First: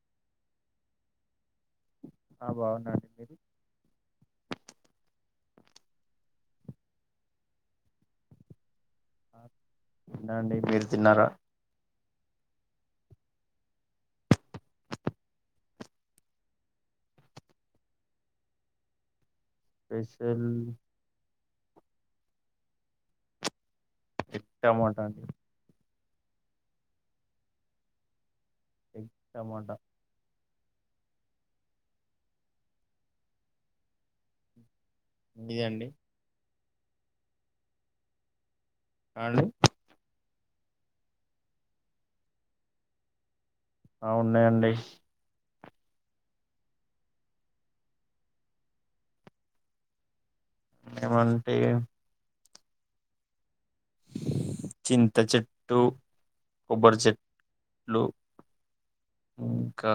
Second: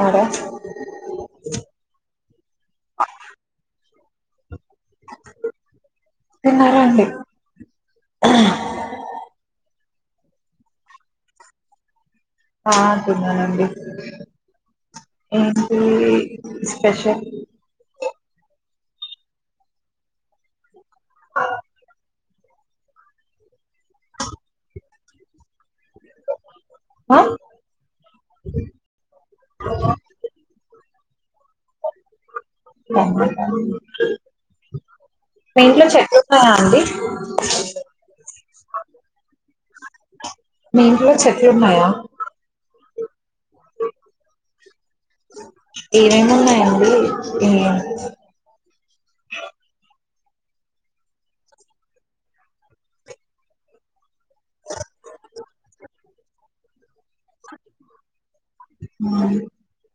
అడే ఆ బాగున్నాండి మీరు తిన్నారా అండి హ్హ్ తిన్నా అండీ మీరు తిన్నారా ఆ తిన్నానండి ఏంటి స్పెషల్ పెషల్ వాటాకి ఆ ఎగ్ టమాటా అ మీది మీ ఇంట్లో అండి చెట్లు ఉన్నాయా అండి ఆ అండి మీ ఇంట్లో చెట్లు ఉన్నాయా ఆ ఉన్నాయండి ఏమేం ఉన్నాయండి ఈ ఏమంటే చింత చెట్టు కొబ్బరి చెట్లు ఉమ్ ఇంకా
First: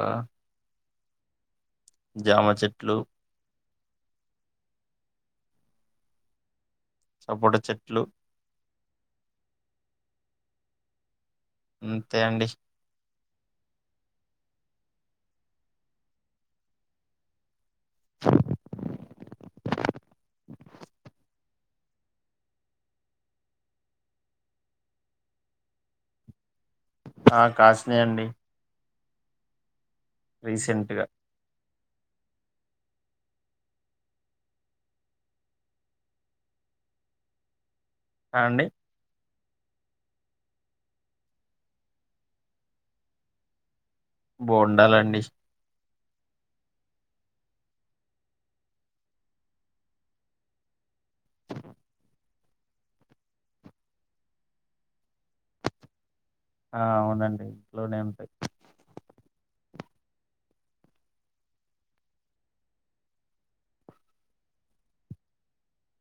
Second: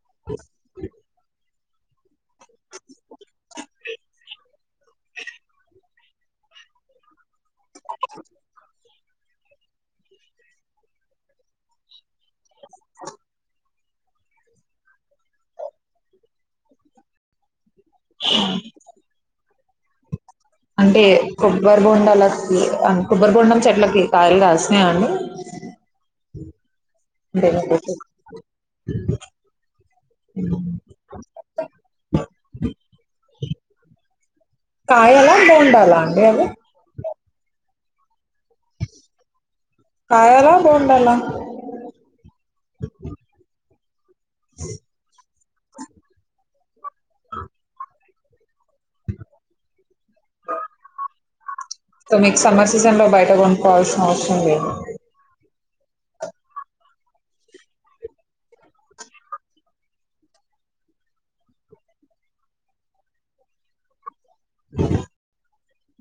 జామ చెట్లు సపోట చెట్లు అంతే అండి ఆ అంటే కొబ్బరి బొండాలకి అన్ కొబ్బరి బొండం చెట్లకి కాయలు కాసినాయ అండి బ ఆ కాసినాయండి రీసెంట్గా కాయలా బోండాలా అండి అవి అ అండి కాయలా బోండాలా బొండాలండి అ సో మీకు సమ్మర్ సీజన్ లో బయట కొనువాల్సిన అవసరం లేదు ఆ అవునండి ఇంట్లోనే ఉంటాయ్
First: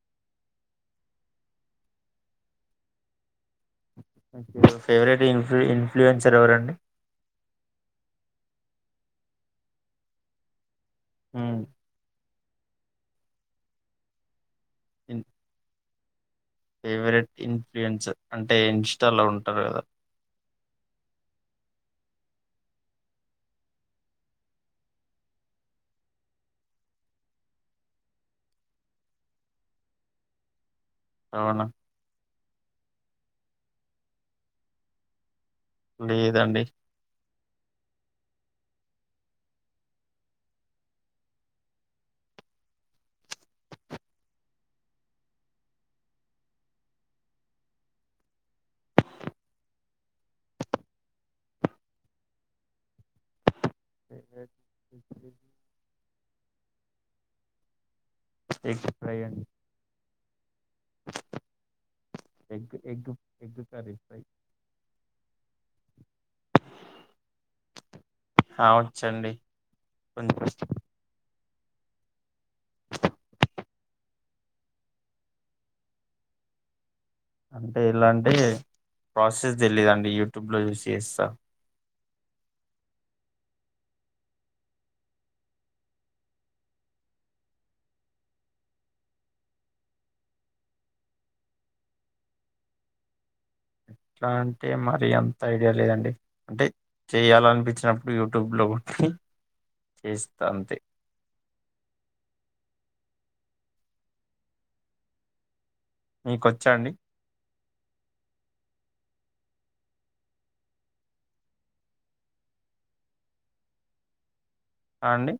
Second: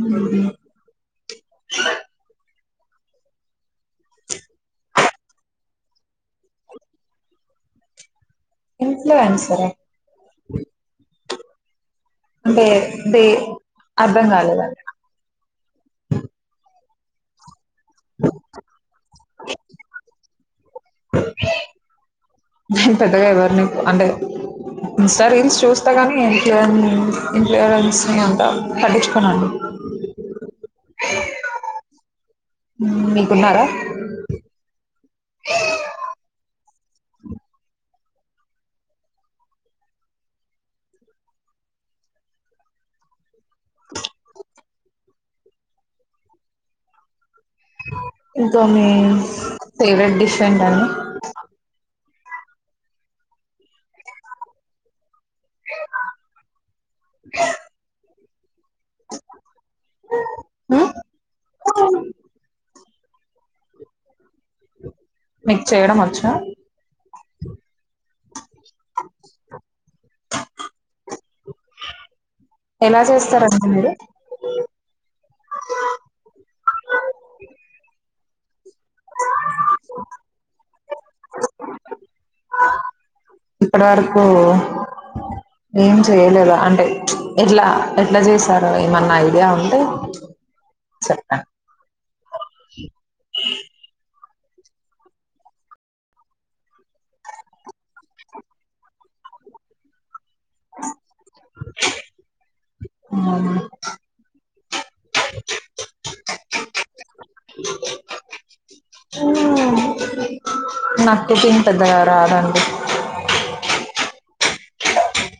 ఉమ్ హు మీ ఫేవ్ ఫేవరెట్ ఇన్ఫ్లు ఇన్ఫ్లుఎన్సర్ ఎవరండి ఇన్ఫ్లుయెన్సరా మ్ అంటే బే అర్ధం కాలేదం ఇం ఫేవరెట్ ఇన్ఫ్లుయెన్సర్ అంటే ఇన్స్టాలో ఉంటారు కదా నేను పెద్దగా ఎవరి నీ అంటే ఇన్స్టా రీల్స్ చూస్తా కానీ ఇంప్రెన్స్ ని అంతా పట్టించుకోనండి అవును మీకున్నారా లేదండి ఇంకా మీ ఫేవరెట్ డిష్ ఏంటండి ఫేవరెట్ ఇన్ఫ్లుయెన్సర్ ఎస్ ప్రెసెంట్ ఓ egg egg egg curry fry మీక్ చేయడం వచ్చా కావచండి కొంచం ఎలా చేస్తారండి మీరు అంటే ఎలాంటే ప్రాసెస్ తెలీదండి యూట్యూబ్ లో చూసి చేస్తా. ఇప్పటి వరకు ఏం చేయలేద అంటే ఎట్లా ఎట్లా చేసారో ఏమన్నా ఐడియా ఉంటే చెప్ప ఇ ఎట్లా అంటే మరి ఎంత ఐడియా లేదండి అంటే చేయాలనిపించినప్పుడు యూట్యూబ్లో కొట్టి చేస్తంది అవునా హ్మ్. మీకొచ్చాండి ఉ నాకు తెలిసి పెద్దగా రాదండి. అండి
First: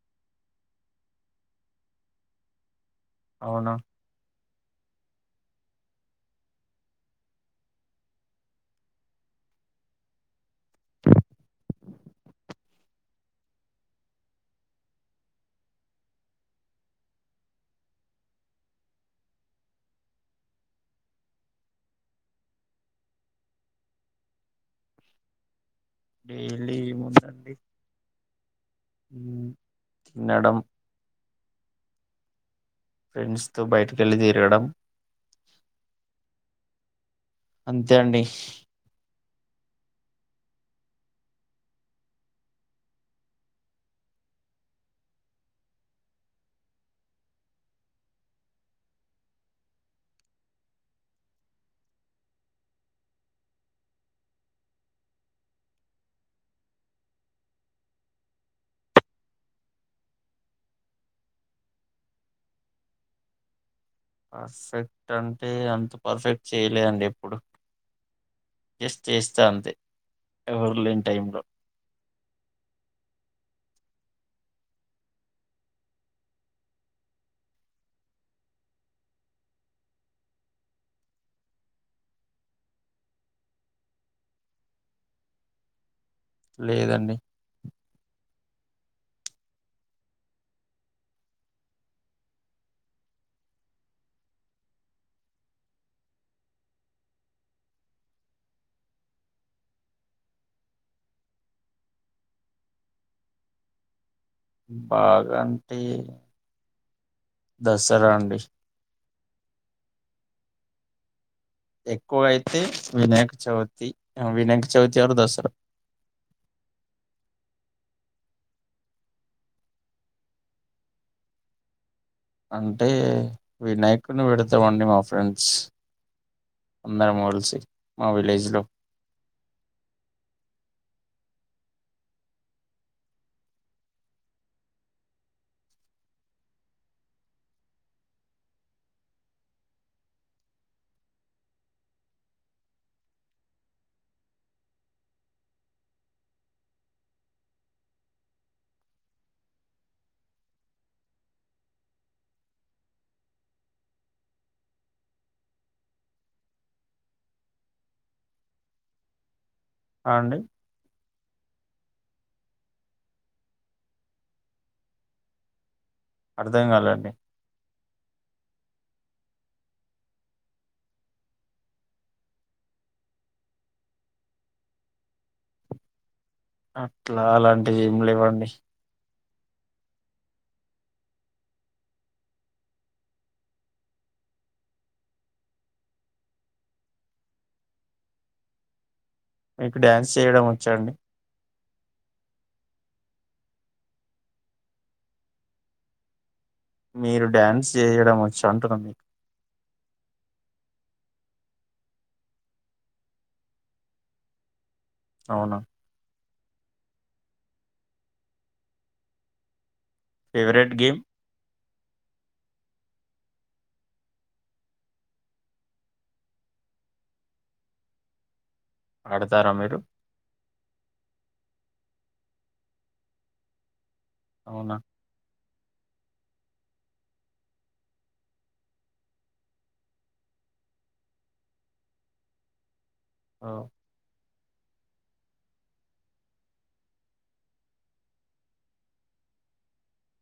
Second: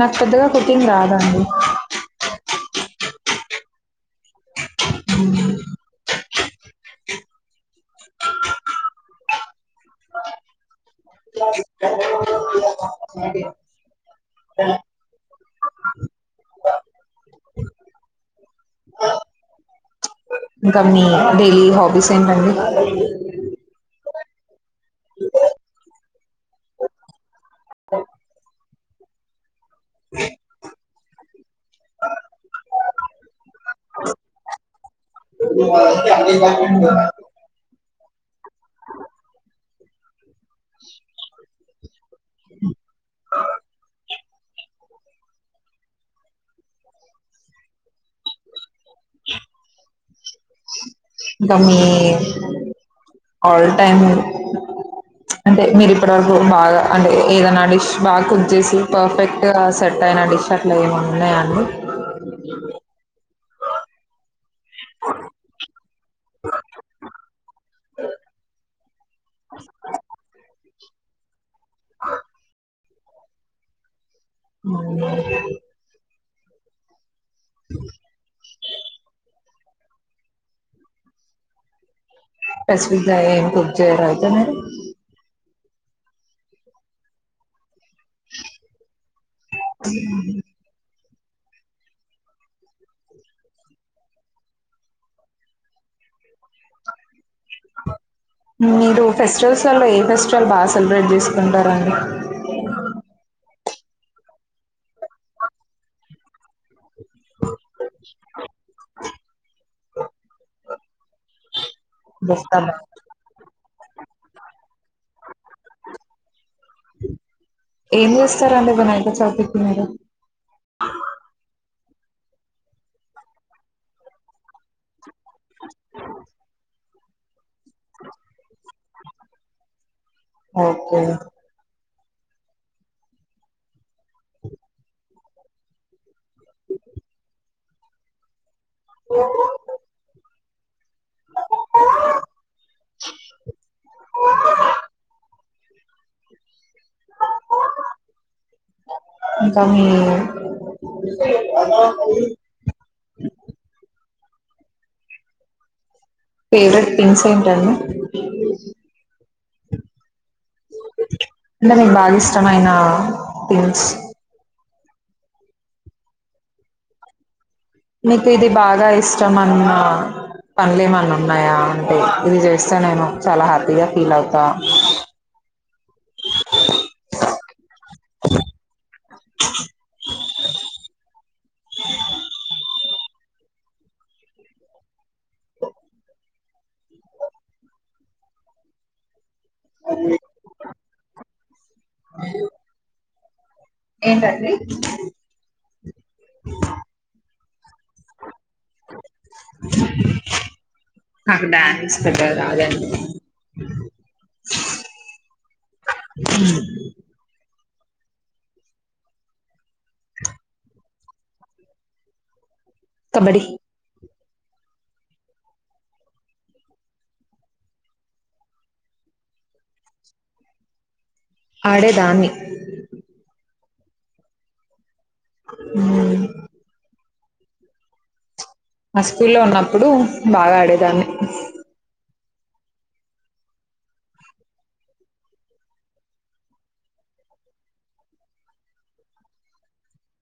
నాకు పెద్దగా కుటింగ్ రాదండి. అవునా [unintelligible] అ బ ఇంకా మీ డైలీ హాబీస్ ఏంటండి? డైలీ ఏముందండి న్నడం ఫ్రెండ్స్ తో బయటి కేళ్ళి తిరగడం [unintelligible] అంతే అండి ఇంకా మీ ఆల్ టైమ్ అంటే మీరు ఇప్పటి వరకు బాగా అంటే ఏదనా డిష్ బాగా కుక్ చేసి పర్ఫెక్ట్ గా సెట్ అయిన డిష్ అట్లా ఏమన్నా ఉన్నాయాఅండి పర్ఫెక్ట్ అంటే అంత పర్ఫెక్ట్ చేయలే అండి ఎప్పుడు జస్ట్ చేస్తా అంతే ఎవరు లేని టైంలో అవ పేసిపిక్ గా ఏం కుక్ చేయరా అయితే మీరు? లేదండి మీరు ఫెస్టివల్స్ ల్లో ఏ ఫెస్టివల్ బాగా సెలబ్రేట్ చేసుకుంటారండి. అ బాగంటి దసరా అండి [inaudible] ఎక్కువ అయితే చెప్తాను వినాయక చవితి వినాయక చవితి ఆర్ దసరా ఏమి చేస్తారండి వినాయక చవితి కి మీరు అంటే వినాయకుడిని పెడతామండి మా ఫ్రెండ్స్ అందరూ మోడల్సే మా విలేజ్ లో ఓకే ఇంకా మీ ఫేవరెట్ పిస్ ఏంటండి? ఆండీ అంటే మీకు బాగా ఇష్టమైన థిమ్స్ అర్థం కాలండి మీకు ఇది బాగా ఇష్టం అన్న పనులు ఏమన్నా ఉన్నాయా అంటే ఇది చేస్తే నేమో చాలా హ్యాపీగా ఫీల్ అవుతా [inaudible] అట్లా అలాంటి ఏమి లేవండి [inaudible] మీకు డ్యాన్స్ చేయడం వచ్చాఅండి [unintelligible] ఏంటండి మీరు డ్యాన్స్ చేయడం వచ్చా అంటున్నా మీ నాకు డ్యాన్స్ పెద్ధగా రాదండి అవునా [inaudible] ఫేవరెట్ గేమ్ కబడ్డి ఆడతారా మీరు ఆడేదాన్ని అవునా మ్మ్ మా స్కూల్ లో ఉన్నప్పుడు బాగా ఆడేదాన్ని ఆ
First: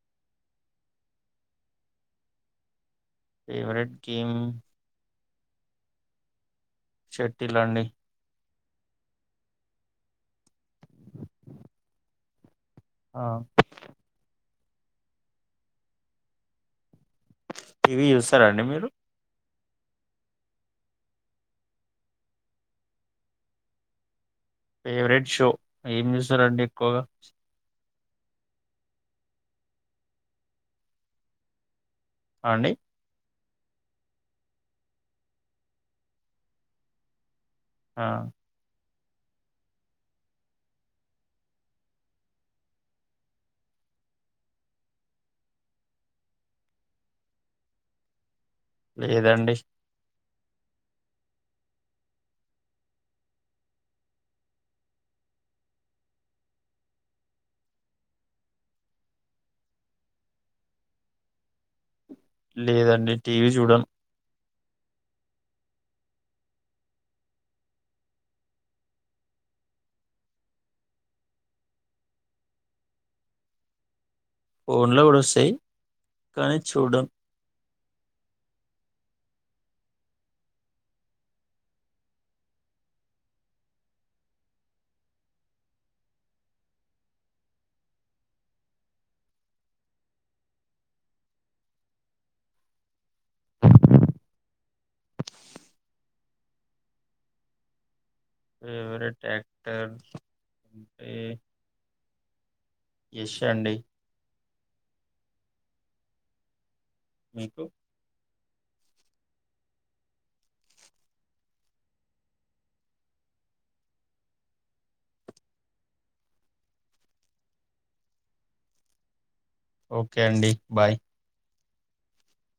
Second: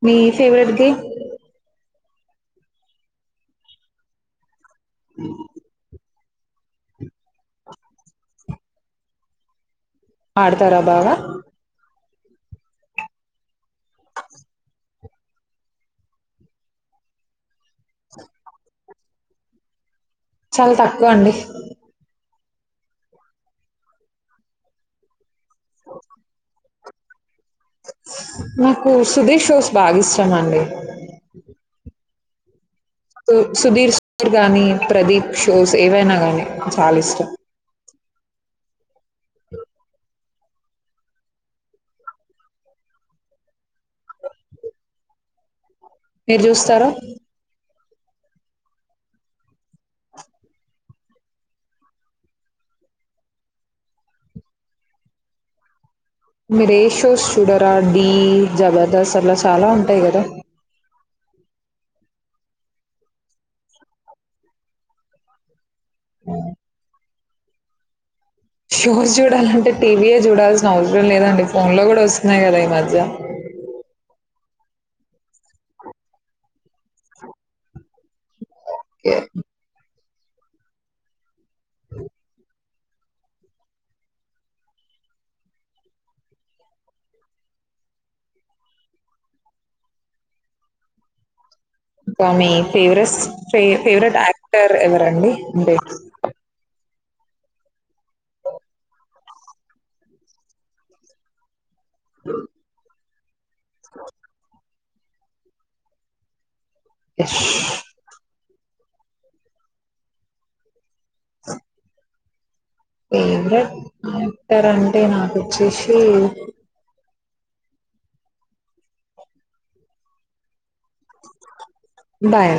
మీ ఫెవరెట్ గేమ్ ఫేవరెట్ గేమ్ [inaudible] శేట్టిల్ అండి ఆడతారా బాగా ఆ టీవీ చూస్తారాండి మీరు చాలా తక్కువ అండి ఫేవరెట్ షో ఏం చూస్తారండి ఎక్కువగా మీకు సుధీర్ షోస్ బాగా ఇష్టామండి ఆ అండి సుధీర్ సార్ గానీ ప్రదీప్ షోస్ ఏవైనా గానీ చాలా ఇష్టం ఆ [inaudible] మీరు చూస్తార లేదండి మీరు ఏషోస్ చూడరా డీ జబర్దస్త్ అలా చాలా ఉంటాయి గదా లేదండి టీవీ చూడను ఉ షోస్ చూడాలంటే టీవీయే చూడాల్సిన అవసరం లేదండి ఫోన్ లో గూడా వస్తున్నాయి కదా ఈ మధ్య [inaudible] ఫోన్లో గూడా వస్తాయ్ కాని చూడను ఓకే [inaudible] ఇంకా మీ ఫేవరెట్ ఫేవరెట్ యాక్టర్ ఎవరండి అంటే ఫేవరెట్ యాక్టర్ అంటే [inaudible] ఎస్ అండి ఇష్ మీకు [inaudible] ఫేవరెట్ యాక్టర్ అంటే నాకువోచ్చేసి ఓకే అండి బాయ్ బాయ్